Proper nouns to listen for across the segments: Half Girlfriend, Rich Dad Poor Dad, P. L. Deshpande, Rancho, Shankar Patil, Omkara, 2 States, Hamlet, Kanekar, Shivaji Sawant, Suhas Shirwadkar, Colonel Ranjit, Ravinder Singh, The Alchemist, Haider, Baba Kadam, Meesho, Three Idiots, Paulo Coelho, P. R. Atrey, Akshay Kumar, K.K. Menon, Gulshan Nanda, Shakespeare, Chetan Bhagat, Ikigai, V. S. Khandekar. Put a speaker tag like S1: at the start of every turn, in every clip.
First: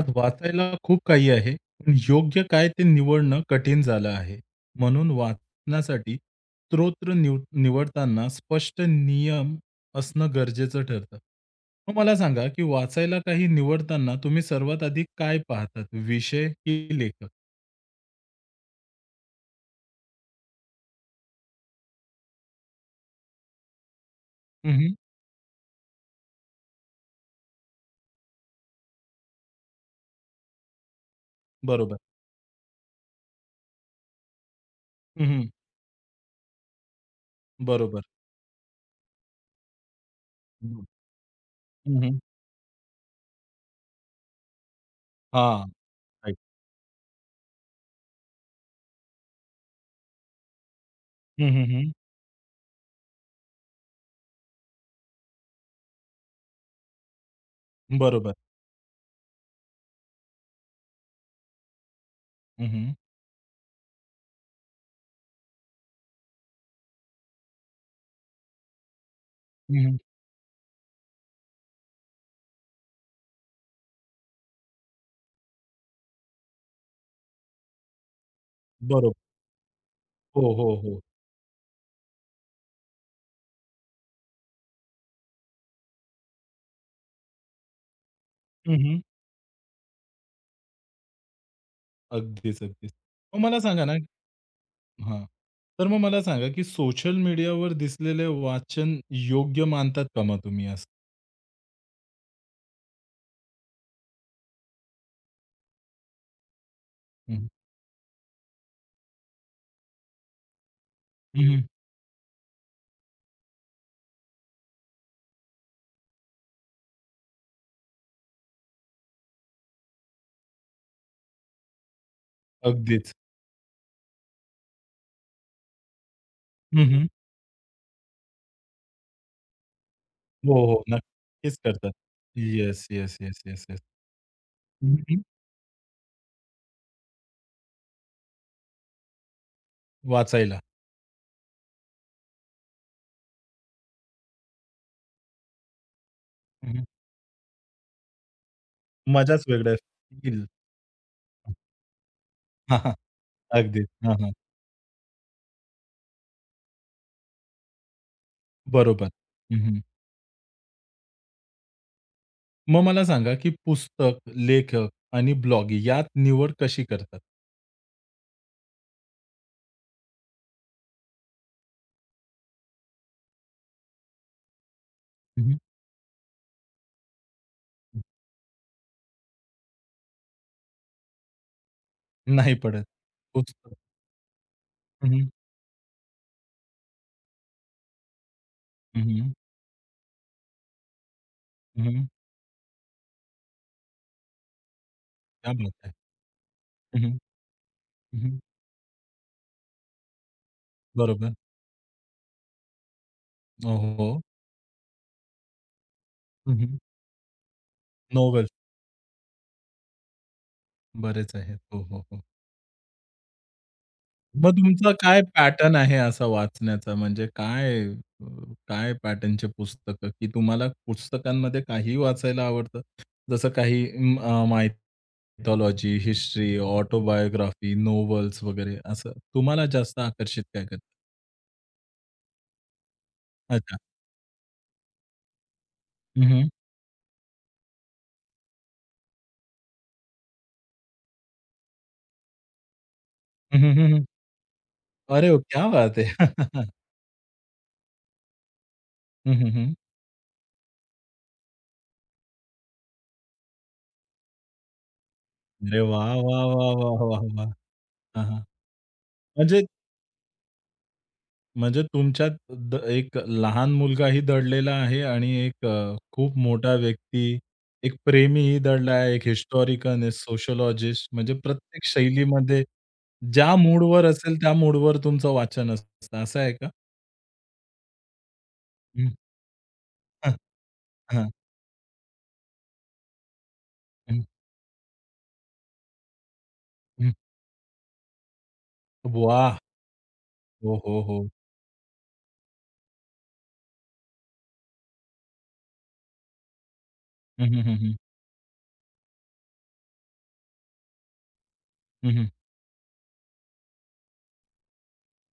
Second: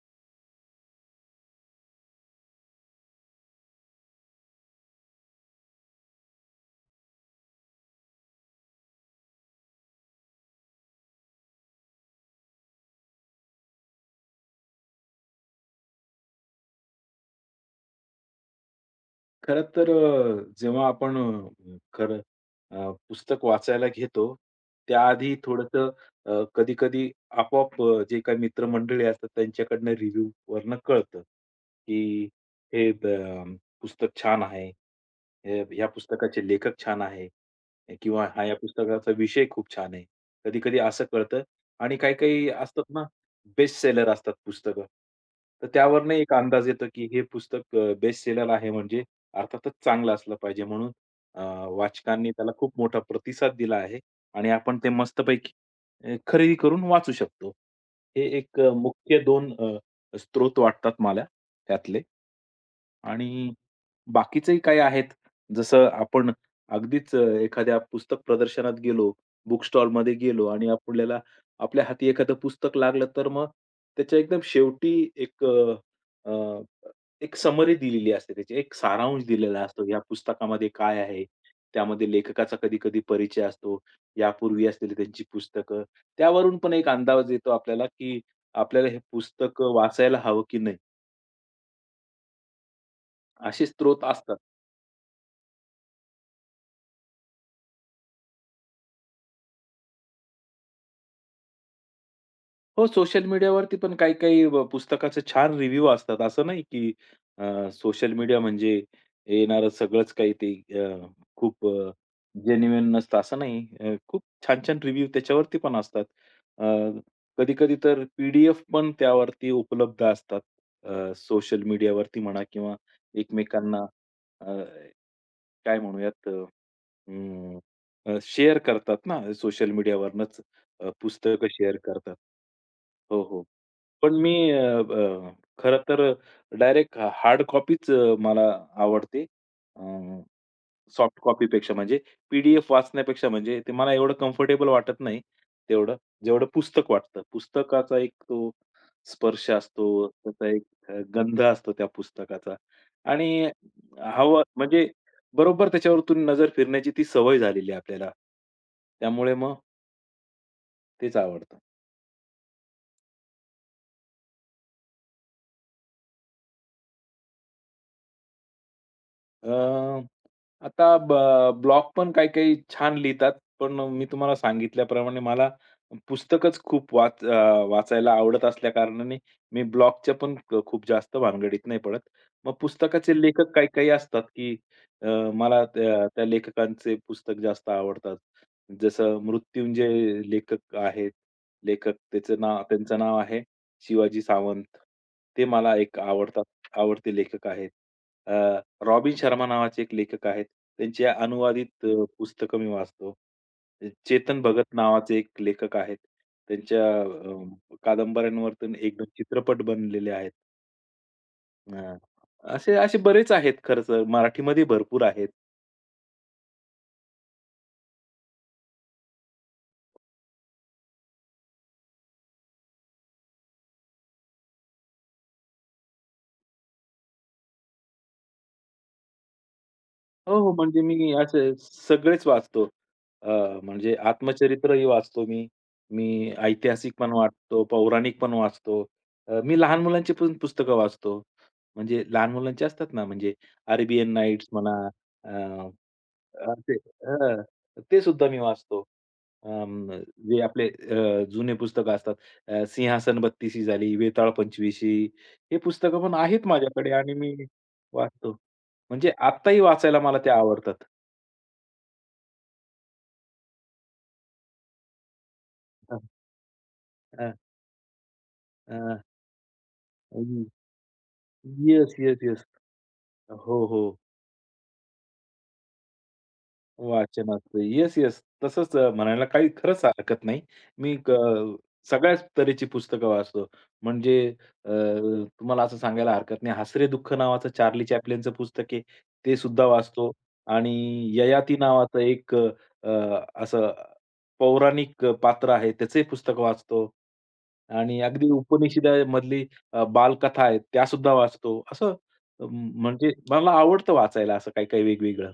S1: आज वाचायला खूप काही आहे, पण योग्य काय ते निवडणं कठीण झालं आहे. म्हणून वाचण्यासाठी स्त्रोत निवडताना स्पष्ट नियम असणं गरजेचं ठरतं. मग मला सांगा, की वाचायला काही निवडताना तुम्ही सर्वात आधी काय पाहतात? विषय की लेखक?
S2: खरं तर जेव्हा आपण पुस्तक वाचायला घेतो,
S1: हं, हं.
S2: त्याआधी थोडंसं कधी-कधी आपोआप जे काही मित्रमंडळी असतात त्यांच्याकडनं रिव्ह्यूवरनं कळतं,
S1: बरोबर.
S2: की हे पुस्तक छान आहे.
S1: हं, हं.
S2: हे ह्या पुस्तकाचे लेखक छान आहे
S1: बरोबर.
S2: किंवा हा या पुस्तकाचा विषय खूप छान आहे. कधी-कधी
S1: हं,
S2: असं कळतं आणि
S1: हं.
S2: काही-काही असतात ना, बेस्ट सेलर असतात पुस्तकं. तर
S1: हां.
S2: त्यावरनं एक
S1: राइट.
S2: अंदाज येतो, की हे पुस्तक बेस्ट सेलर आहे म्हणजे अर्थातच चांगलं असलं पाहिजे म्हणून अ,
S1: हं, हं, हं.
S2: वाचकांनी त्याला खूप मोठा प्रतिसाद दिला आहे आणि आपण ते मस्तपैकी खरेदी करून वाचू शकतो. हे
S1: बरोबर.
S2: एक मुख्य 2 स्त्रोत वाटतात मला त्यातले
S1: हं, हं.
S2: आणि बाकीचेही काही आहेत. जसं आपण अगदीच एखाद्या पुस्तक प्रदर्शनात गेलो, बुक
S1: हं, हं.
S2: स्टॉलमध्ये गेलो आणि आपल्याला आपल्या हाती एखादं पुस्तक लागलं, तर मग त्याच्या एकदम शेवटी एक समरी दिलेली असते त्याची, एक
S1: बरोबर.
S2: सारांश दिलेला असतो. या
S1: हो,
S2: पुस्तकामध्ये
S1: हो,
S2: काय
S1: हो.
S2: आहे? त्यामध्ये लेखकाचा कधी-कधी परिचय असतो. यापूर्वी असलेली त्यांची पुस्तकं. त्यावरून पण एक अंदाज येतो आपल्याला, की
S1: हं,
S2: आपल्याला हे
S1: हं.
S2: पुस्तकं वाचायला हवं की नाही?
S1: अगदीच, अगदीच. मग मला
S2: असे
S1: सांगा ना.
S2: स्त्रोत असतात.
S1: हां. तर मग मला सांगा, की सोशल मीडियावर दिसलेले वाचन योग्य मानतात का मग तुम्ही असं?
S2: हो, सोशल मीडियावरती पण काही-काही पुस्तकाचे छान रिव्ह्यू असतात. असं नाही की
S1: हं, हं,
S2: सोशल मीडिया म्हणजे येणारं सगळंच काही ते अ, खूप अ, जेन्युइन नसतं असं नाही. खूप छान-छान रिव्ह्यू त्याच्यावरती पण असतात. कधी-कधी तर पी-डी-एफ पण त्यावरती उपलब्ध असतात. सोशल मीडियावरती म्हणा किंवा
S1: अगदीच.
S2: एकमेकांना अ, काय म्हणूयात
S1: हं,
S2: शेअर करतात ना सोशल मीडियावरनंच.
S1: हो, हो.
S2: पुस्तकं
S1: नक्कीच
S2: शेअर
S1: करतात.
S2: करतात.
S1: येस, येस,
S2: हो,
S1: येस,
S2: हो.
S1: Yes, yes.
S2: पण मी अ,
S1: हं, हं.
S2: अ, खरं तर डायरेक्ट हार्ड कॉपीच मला आवडते. अ,
S1: वाचायला.
S2: सॉफ्ट कॉपीपेक्षा म्हणजे पी-डी-एफ वाचण्यापेक्षा म्हणजे ते मला एवढं कम्फर्टेबल वाटत नाही तेवढं, जेवढं
S1: हं,
S2: पुस्तक वाटतं. पुस्तकाचा एक तो
S1: मजाच
S2: स्पर्श
S1: वेगळी
S2: असतो,
S1: येईल.
S2: त्याचा एक गंध असतो त्या पुस्तकाचा
S1: हां, हां.
S2: आणि
S1: अगदी. हां, हां.
S2: हवं म्हणजे बरोबर त्याच्यावरतून नजर फिरण्याची ती सवय झालेली आहे आपल्याला.
S1: बरोबर.
S2: त्यामुळे मग
S1: हं,
S2: तेच आवडतं.
S1: मग मला सांगा, की पुस्तक, लेखक आणि ब्लॉग यात निवड कशी करतात?
S2: अ, आता ब्लॉग पण काही-काही छान लिहितात. पण मी तुम्हाला सांगितल्याप्रमाणे मला
S1: हं,
S2: पुस्तकच खूप वाचायला आवडत असल्याकारणाने मी ब्लॉगच्या पण खूप जास्त भानगडीत नाही पडत. मग
S1: नाही पडत.
S2: पुस्तकाचे लेखक
S1: पुस्तक.
S2: काही-काही असतात, की अ,
S1: हं, हं.
S2: मला त्या त्या लेखकांचे पुस्तक जास्त आवडतात. जसं
S1: हं,
S2: मृत्युंजय लेखक आहेत. लेखक त्याचं नाव त्यांचं नाव आहे शिवाजी सावंत. ते
S1: क्या बात
S2: मला
S1: है!
S2: एक आवडतात
S1: हं,
S2: आवडते
S1: हं.
S2: लेखक आहेत. रॉबिन शर्मा नावाचे एक लेखक आहेत. त्यांची
S1: बरोबर.
S2: अनुवादित पुस्तकं मी वाचतो.
S1: हो, हो.
S2: चेतन भगत नावाचे एक लेखक आहेत.
S1: हं, हं.
S2: त्यांच्या
S1: नॉव्हेल्स
S2: कादंबऱ्यांवरतून 1-2 चित्रपट बनलेले आहेत.
S1: बरेच आहेत. हो,
S2: अ,
S1: हो, हो.
S2: असे असे बरेच आहेत, खरं तर
S1: मग
S2: मराठीमध्ये
S1: तुमचा
S2: भरपूर
S1: काय
S2: आहेत.
S1: पॅटर्न आहे असा वाचण्याचा? म्हणजे काय, अ, काय पॅटर्नचे पुस्तकं, की तुम्हाला पुस्तकांमध्ये काहीही वाचायला आवडतं? जसं काही मायथॉलॉजी, हिस्ट्री, ऑटोबायोग्राफी, नॉव्हेल्स वगैरे असं तुम्हाला जास्त
S2: हो,
S1: आकर्षित
S2: हो.
S1: काय करतं?
S2: म्हणजे मी असे सगळेच वाचतो. अ,
S1: अच्छा.
S2: म्हणजे आत्मचरित्रही वाचतो मी.
S1: हं,
S2: मी
S1: हं.
S2: ऐतिहासिक पण वाचतो, पौराणिक पण वाचतो. मी लहान मुलांची पण पुस्तकं वाचतो. म्हणजे लहान मुलांचे असतात ना, म्हणजे
S1: हं, हं, हं, हं.
S2: अरेबियन नाईट्स म्हणा,
S1: क्या
S2: अ,
S1: बात है! हं,
S2: असे हं, ते सुद्धा मी वाचतो.
S1: हं, हं.
S2: अं, जे आपले जुने पुस्तकं असतात. सिंहासन बत्तीसी झाली, वेताळ पंचविशी हे
S1: अरे
S2: पुस्तकं
S1: वाह,
S2: पण
S1: वाह,
S2: आहेत
S1: वाह,
S2: माझ्याकडे
S1: वाह,
S2: आणि
S1: वाह,
S2: मी
S1: वाह! हां,
S2: वाचतो.
S1: हां.
S2: म्हणजे आत्ताही
S1: म्हणजे
S2: वाचायला मला त्या आवडतात.
S1: म्हणजे तुमच्यात द एक लहान मुलगाही दडलेला आहे आणि एक
S2: हां.
S1: खूप मोठा
S2: अ,
S1: व्यक्ती, एक प्रेमीही
S2: अ,
S1: दडला आहे, एक हिस्टॉरिकन, एक
S2: हं.
S1: सोशिओलॉजिस्ट म्हणजे प्रत्येक
S2: येस, येस, येस.
S1: शैलीमध्ये ज्या
S2: हो, हो.
S1: मूडवर असेल त्या मूडवर तुमचं वाचन असतं असं आहे का?
S2: वाचन असतं. Yes, yes. तसंच
S1: हं.
S2: म्हणायला काही खरंच हरकत
S1: हां,
S2: नाही. मी
S1: हां.
S2: सगळ्याच तऱ्हेची पुस्तकं वाचतो. म्हणजे
S1: हं,
S2: अ, तुम्हाला असं सांगायला हरकत नाही, हसरे
S1: हं.
S2: दुःख नावाचं चार्ली चॅप्लिनचं पुस्तक आहे, ते
S1: वाह!
S2: सुद्धा वाचतो आणि
S1: हो, हो, हो.
S2: ययाती नावाचं एक अ, असं पौराणिक पात्र आहे, त्याचंही पुस्तक वाचतो.
S1: हं, हं, हं, हं.
S2: आणि अगदी उपनिषदामधली बालकथा आहेत त्यासुद्धा वाचतो.
S1: हं, हं.
S2: म्हणजे मला आवडतं वाचायला असं काही-काही वेगवेगळं.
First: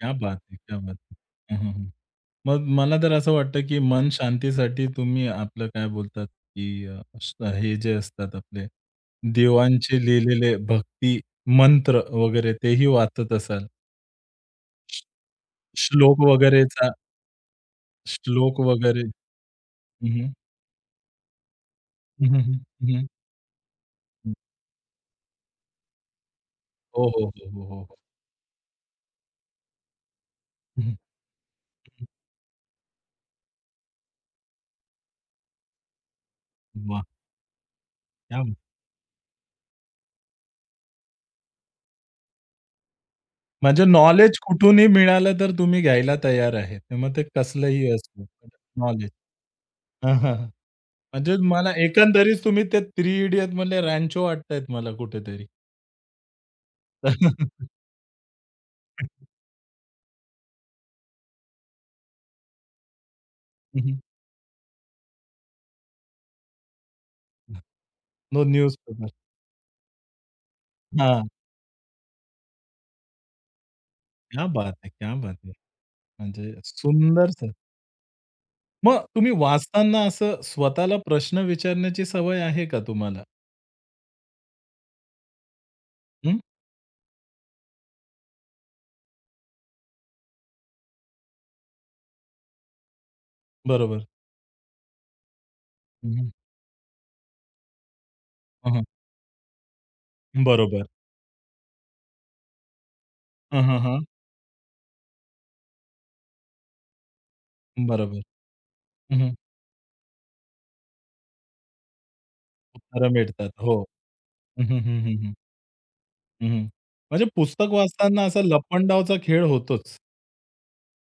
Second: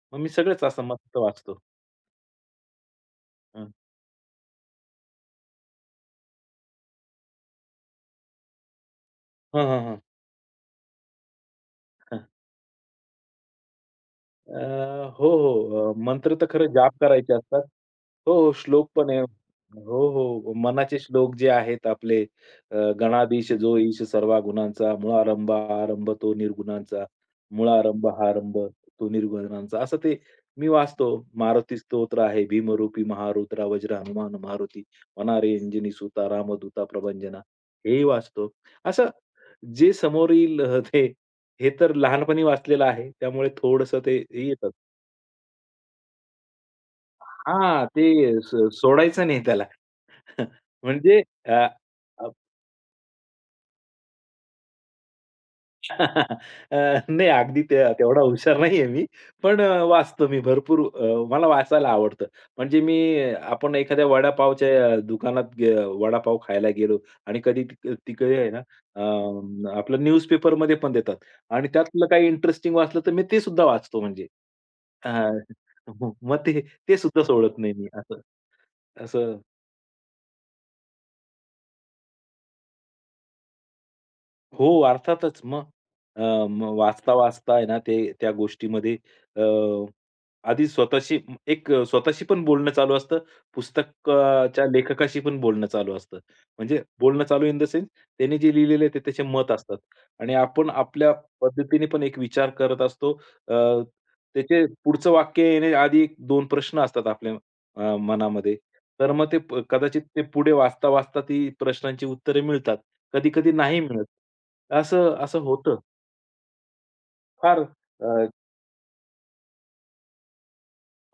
S1: क्या
S2: मग मी
S1: बात है!
S2: सगळंच
S1: क्या
S2: असं
S1: बात
S2: मस्त
S1: है! हं,
S2: वाचतो.
S1: हं, हं. मग मला तर असं वाटतं,
S2: हं.
S1: की मन शांतीसाठी तुम्ही आपलं काय बोलतात, की हे जे असतात आपले
S2: हां, हां, हां.
S1: देवांचे लिहिलेले भक्ती मंत्र वगैरे तेही वाचत असाल.
S2: अ,
S1: श-
S2: हो, हो.
S1: श्लोक
S2: मंत्र तर खरं
S1: वगैरेचा
S2: जाप करायचे असतात. हो, हो.
S1: श्लोक
S2: श्लोक
S1: वगैरे.
S2: पण आहे. हो,
S1: हं, हं.
S2: हो. मनाचे श्लोक जे आहेत आपले
S1: हं, हं,
S2: गणाधीश जो ईश सर्वा गुणांचा, मूळारंभ आरंभ तो
S1: हो,
S2: निर्गुणांचा,
S1: हो, हो, हो, हो, हो.
S2: मूळारंभ हा आरंभ तो निर्गुणांचा. असं ते मी
S1: हं,
S2: वाचतो. मारुती
S1: हं.
S2: स्तोत्र आहे. भीमरूपी महारुद्रा वज्र हनुमान मारुती, वनारेंजनी सुता रामदूता प्रभंजना. हेही
S1: क्या
S2: वाचतो.
S1: बात.
S2: असं जे समोर ते हे तर लहानपणी वाचलेलं आहे. त्यामुळे
S1: म्हणजे
S2: थोडंसं ते
S1: नॉलेज
S2: हे येतं.
S1: कुठूनही मिळालं तर तुम्ही घ्यायला तयार आहे. मग ते
S2: हां,
S1: कसलंही असो.
S2: ते स
S1: नॉलेज.
S2: सोडायचं नाही त्याला. म्हणजे
S1: म्हणजे मला एकंदरीत तुम्ही ते थ्री इडियट मधले रॅन्चो वाटतायत मला कुठेतरी.
S2: अ, नाही, अगदी ते तेवढा हुशार नाहीये मी. पण वाचतो मी भरपूर, मला वाचायला आवडतं. म्हणजे मी आपण
S1: हं, हं.
S2: एखाद्या वडापावच्या दुकानात गे वडापाव खायला गेलो आणि कधी तिकडे
S1: नो
S2: आहे ना
S1: न्यूजपेपर.
S2: आपलं न्यूजपेपरमध्ये पण देतात
S1: हां.
S2: आणि त्यातलं काही इंटरेस्टिंग वाचलं तर मी ते सुद्धा वाचतो, म्हणजे.
S1: क्या बात है! क्या
S2: हां.
S1: बात है!
S2: मग
S1: म्हणजे
S2: ते ते सुद्धा
S1: सुंदरसं.
S2: सोडत नाही मी असं,
S1: मग तुम्ही
S2: असं
S1: वाचताना असं स्वतःला प्रश्न विचारण्याची सवय आहे का तुम्हाला?
S2: हो, अर्थातच. मग अ,
S1: हं,
S2: मग वाचता-वाचता आहे ना, ते त्या गोष्टीमध्ये अ, आधी स्वतःशी म- एक अ, स्वतःशी पण बोलणं चालू असतं.
S1: बरोबर.
S2: पुस्तकाच्या लेखकाशी पण बोलणं चालू
S1: हं,
S2: असतं.
S1: हं.
S2: म्हणजे बोलणं चालू इन द सेन्स, त्याने जे
S1: हं,
S2: लिहिलेलं ते त्याचे मत असतात आणि आपण
S1: बरोबर.
S2: आपल्या पद्धतीने पण एक विचार करत असतो. अ,
S1: हं, हं, हं.
S2: त्याचे पुढचं वाक्य येण्याआधी 2 प्रश्न असतात आपल्या
S1: बरोबर.
S2: मनामध्ये. तर
S1: हं,
S2: मग
S1: हं.
S2: ते कदाचित ते पुढे वाचता-वाचता ती प्रश्नांची उत्तरे मिळतात.
S1: उत्तरं मिळतात.
S2: कधी-कधी
S1: हो.
S2: नाही मिळत.
S1: हं, हं, हं,
S2: असं
S1: हं, हं.
S2: असं होतं.
S1: हं, हं. म्हणजे
S2: फार
S1: पुस्तक वाचताना
S2: अ,
S1: असा लपंडावचा खेळ होतोच.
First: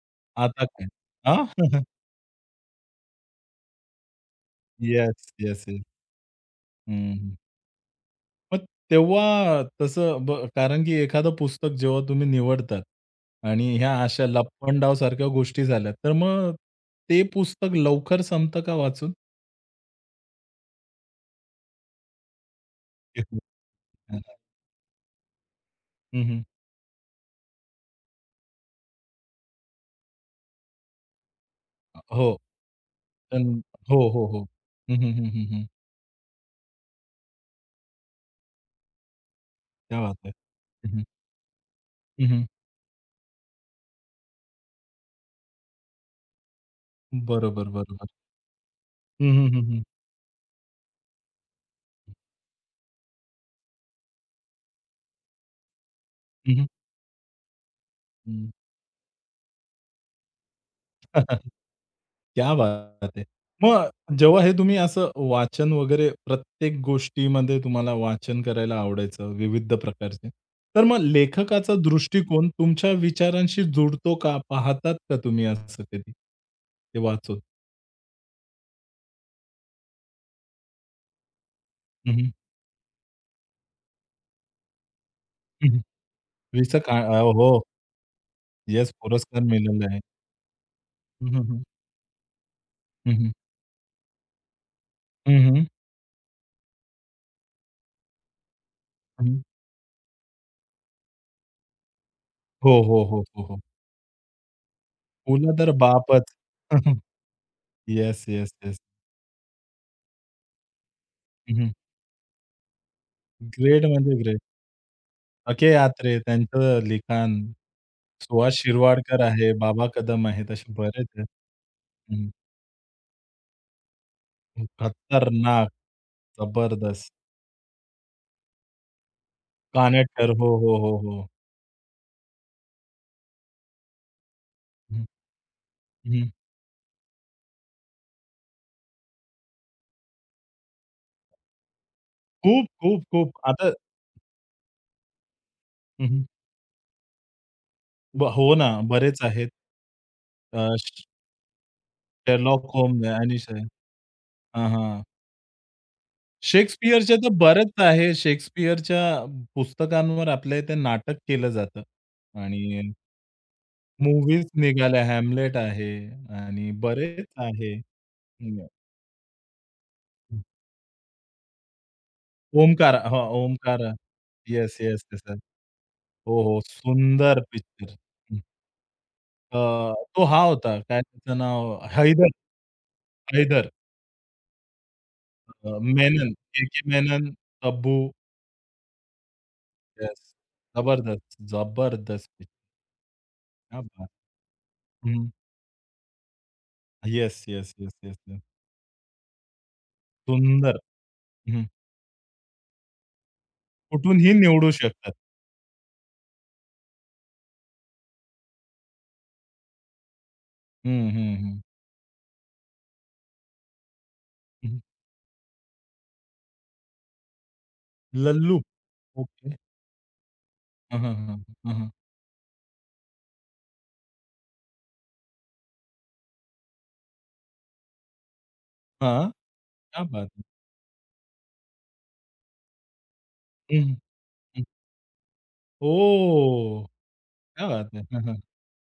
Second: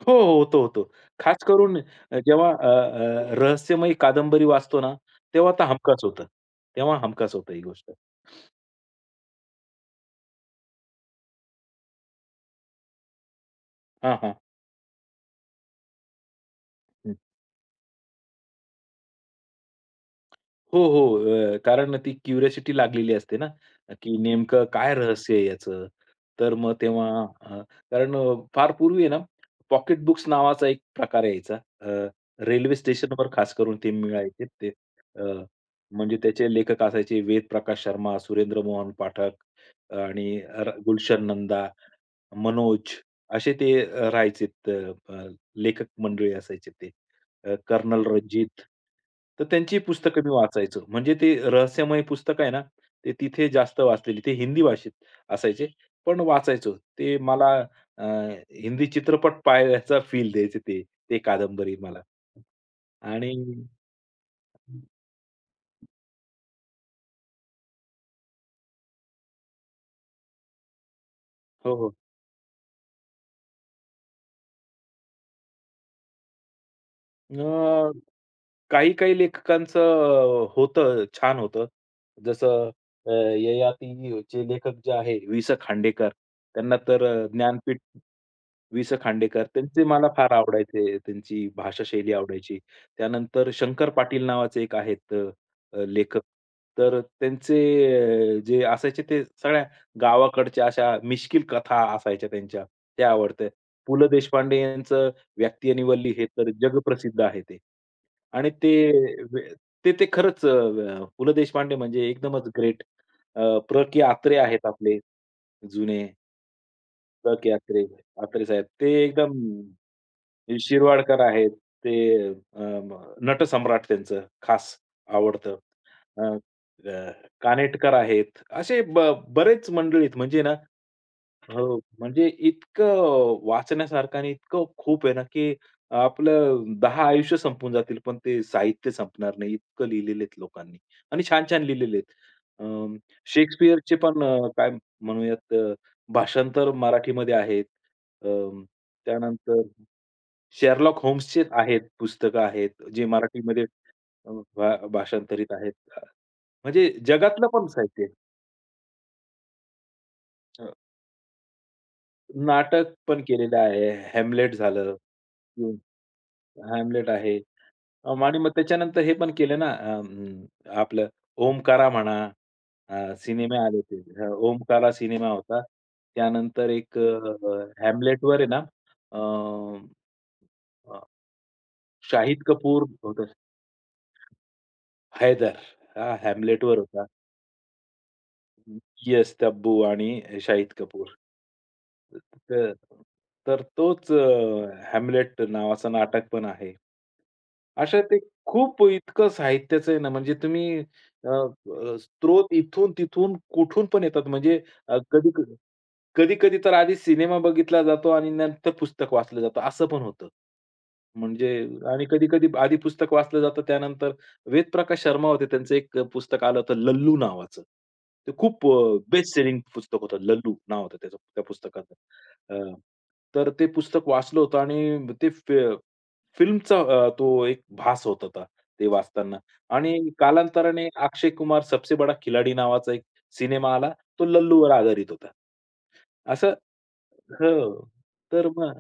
S2: हो, हो. होतं,
S1: आता
S2: होतं.
S1: काय?
S2: खास
S1: हां?
S2: करून जेव्हा अ, अ, रहस्यमयी कादंबरी वाचतो ना,
S1: येस,
S2: तेव्हा
S1: येस.
S2: तर हमखास होतं. तेव्हा हमखास
S1: हं.
S2: होतं ही गोष्ट.
S1: मग तेव्हा तसं कारण की एखादं पुस्तक जेव्हा तुम्ही निवडतात आणि ह्या
S2: हां,
S1: अशा
S2: हां.
S1: लपंडाव सारख्या गोष्टी झाल्या, तर मग ते पुस्तक लवकर संपतं का वाचून?
S2: हो, हो. कारण ती क्युरिओसिटी लागलेली असते ना, की नेमकं काय रहस्य आहे याचं?
S1: हं,
S2: तर मग तेव्हा अ, कारण फार पूर्वी आहे ना, पॉकेट बुक्स नावाचा एक प्रकार यायचा.
S1: हो.
S2: रेल्वे स्टेशनवर
S1: पण
S2: खास करून ते
S1: हो, हो, हो.
S2: मिळायचे ते.
S1: हं, हं,
S2: अ,
S1: हं, हं,
S2: म्हणजे त्याचे लेखक असायचे वेदप्रकाश शर्मा, सुरेंद्र मोहन पाठक
S1: क्या बात
S2: आणि
S1: है! हं, हं.
S2: गुलशन नंदा, मनोज, असे ते अ, राहायचे अ, अ, लेखक मंडळी असायचे ते.
S1: बरोबर, बरोबर.
S2: कर्नल रंजीत.
S1: हं,
S2: तर
S1: हं, हं,
S2: त्यांची
S1: हं.
S2: पुस्तकं मी वाचायचो. म्हणजे ते रहस्यमय पुस्तक आहे ना, ते तिथे जास्त वाचलेली. ते हिंदी भाषेत असायचे, पण
S1: हं,
S2: वाचायचो. ते मला अ, हिंदी चित्रपट पाहायचा फील द्यायचे ते, ते कादंबरी मला.
S1: क्या बात है!
S2: आणि
S1: मग जेव्हा हे तुम्ही असं वाचन वगैरे प्रत्येक गोष्टीमध्ये तुम्हाला वाचन करायला आवडायचं विविध प्रकारचे. तर मग लेखकाचा
S2: हो, हो.
S1: दृष्टिकोन तुमच्या विचारांशी जुडतो का? पाहतात का तुम्ही असं कधी? ते वाचून?
S2: काही-काही लेखकांचं होतं, छान होतं.
S1: हं, हं.
S2: जसं अ, ययातीचे लेखक जे आहे वि. स.
S1: हं,
S2: खांडेकर, त्यांना तर
S1: हो.
S2: ज्ञानपीठ. वि.
S1: येस,
S2: स.
S1: पुरस्कार
S2: खांडेकर त्यांचे
S1: मिळालेला आहे.
S2: मला फार आवडायचे.
S1: हं, हं,
S2: त्यांची
S1: हं.
S2: भाषाशैली आवडायची.
S1: हं, हं.
S2: त्यानंतर शंकर पाटील नावाचे एक आहेत लेखक. तर त्यांचे जे असायचे ते सगळ्या गावाकडच्या अशा मिश्कील कथा असायच्या त्यांच्या,
S1: हो, हो,
S2: त्या
S1: हो, हो,
S2: आवडत्या.
S1: हो.
S2: पु. ल. देशपांडे यांचं
S1: फुलं तर
S2: व्यक्ती आणि वल्ली, हे
S1: बापच.
S2: तर जगप्रसिद्ध आहे ते.
S1: येस,
S2: आणि
S1: येस,
S2: ते
S1: येस.
S2: वे ते ते खरंच अ, अ, पु. ल. देशपांडे म्हणजे एकदमच ग्रेट. अ, प्र.
S1: ग्रेट
S2: के.
S1: म्हणजे
S2: अत्रे
S1: ग्रेट.
S2: आहेत आपले
S1: अके
S2: जुने.
S1: यात्रे, त्यांचं लिखाण,
S2: प्र. के. अत्रे, अत्रे
S1: सुहास
S2: साहेब. ते
S1: शिरवाडकर
S2: एकदम
S1: आहे, बाबा कदम आहेत, असे बरेच
S2: शिरवाडकर
S1: आहेत.
S2: आहेत. ते
S1: हं.
S2: अ, म नटसम्राट त्यांचं खास आवडतं.
S1: खतरनाक,
S2: अ, अ,
S1: जबरदस्त,
S2: कानेटकर आहेत. असे बरेच मंडळीत
S1: कानेटकर.
S2: म्हणजे
S1: हो,
S2: ना.
S1: हो, हो, हो.
S2: हो, म्हणजे इतकं वाचण्यासारखं आणि इतकं
S1: हं,
S2: खूप आहे ना, की
S1: हं.
S2: आपलं 10 आयुष्य संपून जातील, पण ते साहित्य संपणार नाही. इतकं लिहिलेले आहेत लोकांनी आणि छान-छान लिहिलेले आहेत.
S1: खूप, खूप, खूप. आता
S2: शेक्सपियरचे पण काय म्हणूयात,
S1: हं, हं.
S2: भाषांतर मराठीमध्ये आहेत. अ,
S1: हो ना, बरेच आहेत.
S2: त्यानंतर
S1: अ,
S2: शेरलॉक होम्सचे आहेत, पुस्तकं
S1: शेरलॉक
S2: आहेत, जे
S1: होम्स आहे आणि
S2: मराठीमध्ये
S1: हां, हां.
S2: भाषांतरित आहेत. म्हणजे
S1: शेक्सपियरचे तर
S2: जगातलं पण
S1: बरेच
S2: साहित्य.
S1: आहे. शेक्सपियरच्या पुस्तकांवर आपल्या इथे नाटक केलं जातं आणि
S2: नाटक पण केलेलं आहे.
S1: मूव्हीज
S2: हॅमलेट झालं.
S1: निघाल्या. हॅमलेट
S2: हं,
S1: आहे आणि
S2: हॅमलेट
S1: बरेच
S2: आहे.
S1: आहे.
S2: आणि मग
S1: हं.
S2: त्याच्यानंतर हे पण केलं ना, आपलं ओमकारा म्हणा, अ,
S1: ओमकारा हां,
S2: सिनेमे आले
S1: ओमकारा.
S2: ते. हं,
S1: yes,
S2: Omkara
S1: yes, yes,
S2: cinema
S1: yes.
S2: होता.
S1: हो, हो.
S2: त्यानंतर एक
S1: सुंदर पिक्चर.
S2: हॅमलेटवर
S1: हं.
S2: आहे ना,
S1: अ,
S2: अं,
S1: तो हा होता, काय
S2: अ,
S1: त्याचं नाव? हैदर,
S2: शाहिद कपूर होतं.
S1: हैदर.
S2: हैदर हा
S1: मेनन,
S2: हॅमलेटवर
S1: के.के.
S2: होता.
S1: मेनन, तब्बू.
S2: Yes, Tabu
S1: yes.
S2: आणि शाहिद कपूर.
S1: जबरदस्त, जबरदस्त पिक्चर.
S2: तर तर
S1: क्या बात!
S2: तोच
S1: हं.
S2: हॅम्लेट नावाचं नाटक पण आहे.
S1: येस, येस, येस,
S2: अशा
S1: येस,
S2: ते
S1: येस.
S2: खूप इतकं साहित्याचं आहे ना, म्हणजे
S1: सुंदर.
S2: तुम्ही अ,
S1: हं.
S2: अ, स्रोत इथून-तिथून कुठून पण येतात.
S1: कुठूनही
S2: म्हणजे
S1: निवडू
S2: अ,
S1: शकतात.
S2: कधी कधी-कधी तर आधी सिनेमा बघितला जातो आणि नंतर पुस्तक वाचलं जातं, असं पण होतं.
S1: हं, हं,
S2: म्हणजे
S1: हं.
S2: आणि कधी-कधी आधी पुस्तक वाचलं जातं, त्यानंतर
S1: हं.
S2: वेदप्रकाश शर्मा होते. त्यांचं एक पुस्तक आलं होतं लल्लू नावाचं. ते
S1: लल्लू.
S2: खूप बेस्ट
S1: ओके.
S2: सेलिंग पुस्तक होतं. लल्लू नाव होतं
S1: हां, हां,
S2: त्याचं
S1: हां.
S2: त्या
S1: हां, हां.
S2: पुस्तकाचं. अ, तर ते पुस्तक वाचलं होतं आणि ते फि फिल्मचा तो एक भास होत होता ते
S1: हां.
S2: वाचताना आणि
S1: क्या बात है!
S2: कालांतराने अक्षय कुमार सबसे बडा खिलाडी नावाचा एक सिनेमा
S1: हं,
S2: आला. तो
S1: हं.
S2: लल्लूवर आधारित होता. असं,
S1: ओह! क्या
S2: हो.
S1: बात है! हं, हं.
S2: तर मग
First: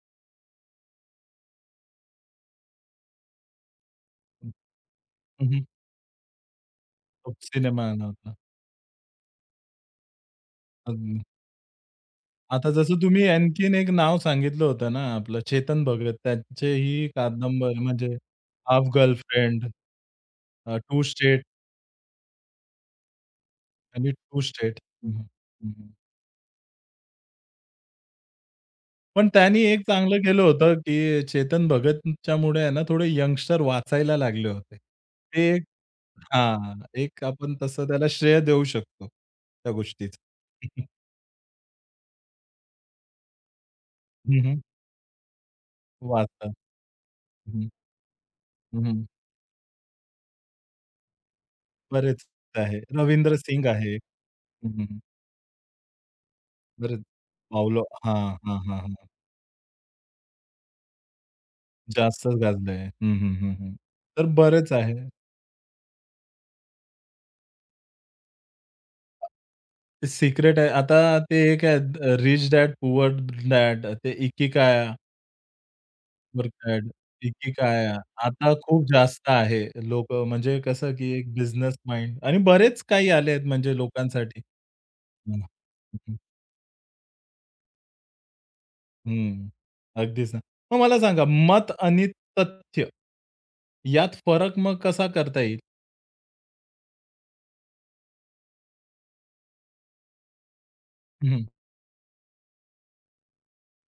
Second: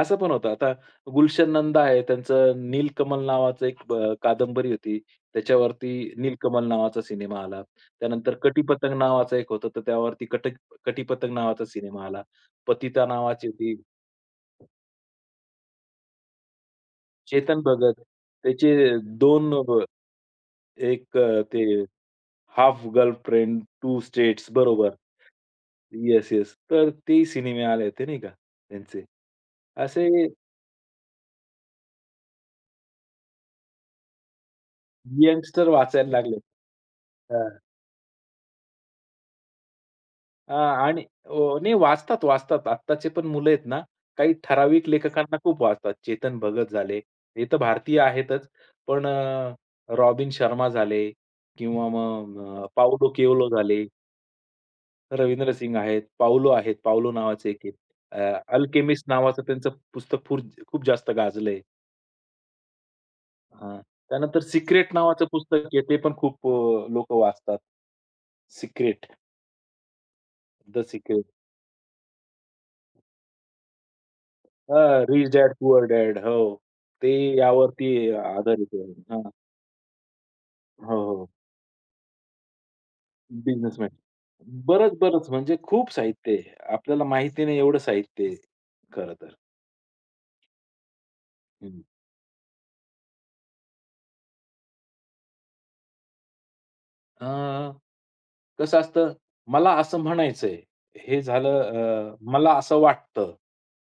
S2: असं पण होतं. आता गुलशन नंदा आहे, त्यांचं नीलकमल नावाचं एक कादंबरी होती.
S1: हं, हं.
S2: त्याच्यावरती नीलकमल नावाचा
S1: तो
S2: सिनेमा आला.
S1: सिनेमा आला होता.
S2: त्यानंतर कटी पतंग नावाचं एक होता तर त्यावरती कटी
S1: अगदी.
S2: पतंग नावाचा सिनेमा आला.
S1: आता जसं
S2: पतिता
S1: तुम्ही
S2: नावाची
S1: आणखीन
S2: होती.
S1: एक नाव सांगितलं होतं ना, आपलं चेतन भगत. त्याचे ही
S2: चेतन
S1: कादंबरी
S2: भगत
S1: म्हणजे
S2: त्याचे
S1: हाल्फ
S2: 2
S1: गर्लफ्रेंड,
S2: अ,
S1: टू
S2: एक अ,
S1: स्टेट
S2: ते हाल्फ गर्लफ्रेंड, 2
S1: आणि टू
S2: स्टेट्स
S1: स्टेट.
S2: बरोबर.
S1: हं, हं. हं, हं.
S2: Yes, yes. तर ते सिनेमे आले होते नाही का त्यांचे.
S1: पण त्यांनी एक
S2: असे
S1: चांगलं केलं होतं, की चेतन भगतच्यामुळे आहे ना, थोडे यंगस्टर वाचायला लागले होते. ते एक
S2: यंगस्टर वाचायला लागले.
S1: हां, एक आपण तसं त्याला श्रेय देऊ शकतो, त्या गोष्टीचं.
S2: आणि ओ नाही, वाचतात, वाचतात. आत्ताचे पण मुलं आहेत ना, काही
S1: हं, हं.
S2: ठराविक लेखकांना खूप वाचतात. चेतन
S1: वाचतात.
S2: भगत झाले, हे तर
S1: हं,
S2: भारतीय आहेतच.
S1: हं, हं.
S2: पण रॉबिन शर्मा झाले किंवा
S1: बरेच
S2: मग
S1: आहे.
S2: पाउलो
S1: रवींद्र
S2: कोएल्हो
S1: सिंग
S2: झाले,
S1: आहे. हं, हं.
S2: रवींद्र सिंग आहेत, पाउलो आहेत.
S1: बरेच
S2: पाउलो नावाचे एक आहेत.
S1: पावलो हां, हां, हां, हां.
S2: अल्केमिस्ट नावाचं त्यांचं पुस्तक खूप जास्त गाजलंय.
S1: जास्तच गाजलंय. हं, हं, हं, हं.
S2: हां.
S1: तर
S2: त्यानंतर
S1: बरेच
S2: सिक्रेट
S1: आहे.
S2: नावाचं पुस्तक आहे, ते पण खूप वाचतात. सिक्रेट,
S1: ते सिक्रेट आहे.
S2: द
S1: आता
S2: सिक्रेट.
S1: ते एक आहे रिच डॅड पुअर डॅड ते इकिगाया,
S2: हां, रिच डॅड पुअर डॅड. हो.
S1: पुअर डॅड,
S2: ते यावरती
S1: इकिगाया. आता
S2: आधारित
S1: खूप
S2: आहे. हां.
S1: जास्त आहे. लोकं म्हणजे कसं
S2: हो,
S1: की
S2: हो.
S1: एक बिझनेस माइंड आणि बरेच काही आले आहेत म्हणजे
S2: बिझनेसमॅन.
S1: लोकांसाठी.
S2: बरंच, बरंच
S1: हं,
S2: म्हणजे खूप
S1: हं,
S2: साहित्य आहे. आपल्याला माहिती नाही एवढं साहित्य आहे खरं तर.
S1: हं. अगदीच ना. मग मला सांगा मत
S2: हं.
S1: आणि तथ्य यात फरक मग कसा करता येईल?
S2: अ, कसं असतं, मला असं म्हणायचंय. हे
S1: हं,
S2: झालं मला असं वाटतं.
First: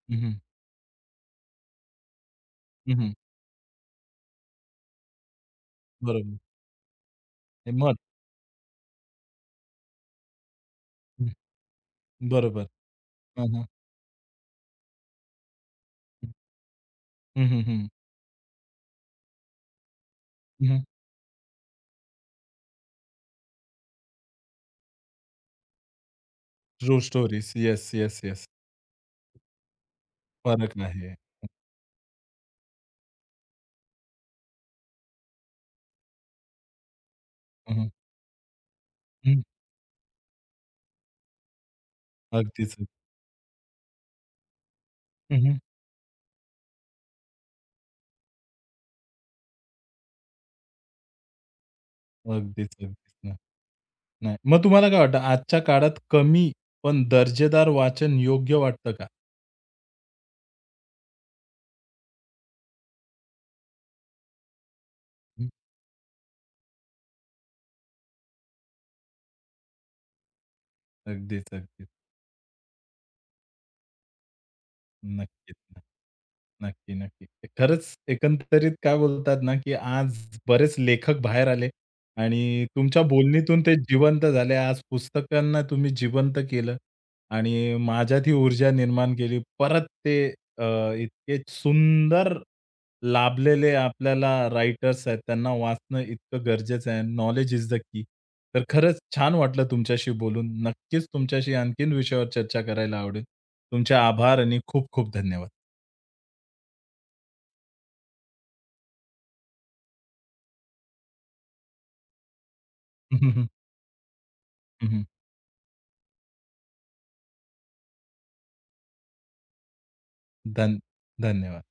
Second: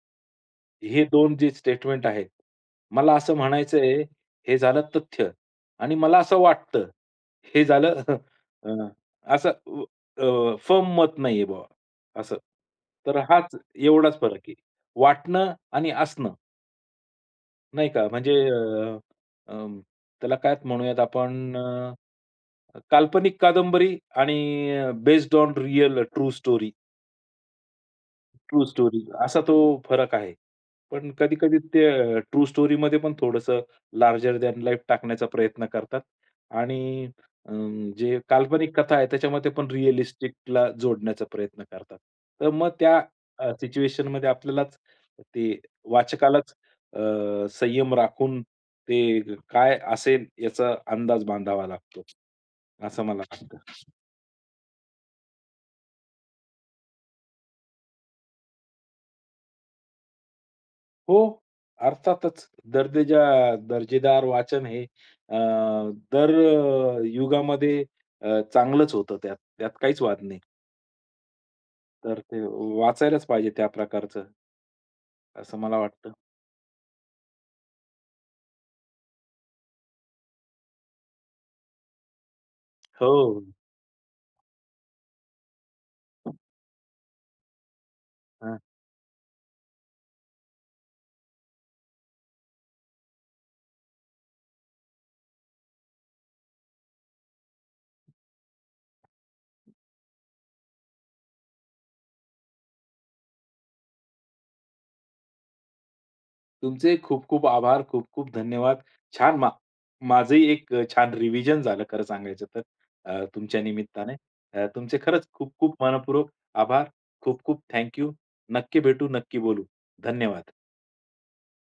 S1: हं, हं,
S2: हे दोन जे स्टेटमेंट आहेत, मला असं म्हणायचंय, हे झालं तथ्य, आणि मला
S1: बरोबर.
S2: असं वाटतं, हे
S1: हे मग
S2: झालं. अ, असं फर्म मत
S1: हं,
S2: नाहीये बुवा असं.
S1: बरोबर.
S2: तर
S1: हां,
S2: हाच
S1: हां.
S2: एवढाच फरक आहे. वाटणं आणि असणं,
S1: हं, हं, हं,
S2: नाही का, म्हणजे अं, त्याला काय
S1: हं.
S2: म्हणूयात आपण, काल्पनिक कादंबरी आणि based on real true story,
S1: true stories. Yes, yes, yes.
S2: True story, असा तो फरक आहे.
S1: फरक
S2: पण
S1: आहे.
S2: कधी-कधी ते स्टोरीमध्ये पण थोडंसं लार्जर दॅन लाईफ टाकण्याचा प्रयत्न करतात आणि
S1: हं, हं,
S2: जे काल्पनिक कथा आहे
S1: हं.
S2: त्याच्यामध्ये पण रिअलिस्टिकला जोडण्याचा प्रयत्न करतात. तर मग
S1: अगदीच.
S2: त्या सिच्युएशनमध्ये आपल्यालाच
S1: हं,
S2: ते
S1: हं.
S2: वाचकालाच संयम राखून ते काय असेल याचा अंदाज बांधावा लागतो,
S1: अगदीच,
S2: असं
S1: अगदीच.
S2: मला
S1: नाही,
S2: वाटतं.
S1: नाही. मग तुम्हाला काय वाटतं आजच्या काळात कमी पण दर्जेदार वाचन योग्य वाटतं का?
S2: हो, अर्थातच. दर्देजा दर्जेदार वाचन हे
S1: हं.
S2: दर युगामध्ये चांगलंच होतं त्यात. त्यात काहीच वाद नाही.
S1: अगदीच, अगदीच.
S2: तर ते वाचायलाच पाहिजे त्या प्रकारचं,
S1: नक्कीच
S2: असं मला
S1: ना.
S2: वाटतं.
S1: नक्की, नक्की. खरंच एकंदरीत काय बोलतात ना, की आज बरेच लेखक बाहेर आले आणि तुमच्या
S2: हो.
S1: बोलणीतून ते जिवंत झाले. आज पुस्तकांना तुम्ही जिवंत केलं आणि माझ्यात ही
S2: हां.
S1: ऊर्जा निर्माण केली. परत ते इतके सुंदर लाभलेले आपल्याला रायटर्स आहेत, त्यांना वाचणं इतकं गरजेचं आहे. Knowledge is the key. तर खरंच छान वाटलं तुमच्याशी बोलून. नक्कीच तुमच्याशी आणखीन विषयावर चर्चा करायला आवडेल. तुमचे आभार आणि खूप खूप धन्यवाद.
S2: तुमचे खूप-खूप आभार, खूप-खूप धन्यवाद. छान मा माझंही एक छान रिव्हिजन झालं, खरं सांगायचं तर तुमच्या निमित्ताने. तुमचे खरंच खूप-खूप मनःपूर्वक आभार. खूप-खूप थँक यू. नक्की भेटू, नक्की बोलू. धन्यवाद.
S1: धन धन्यवाद.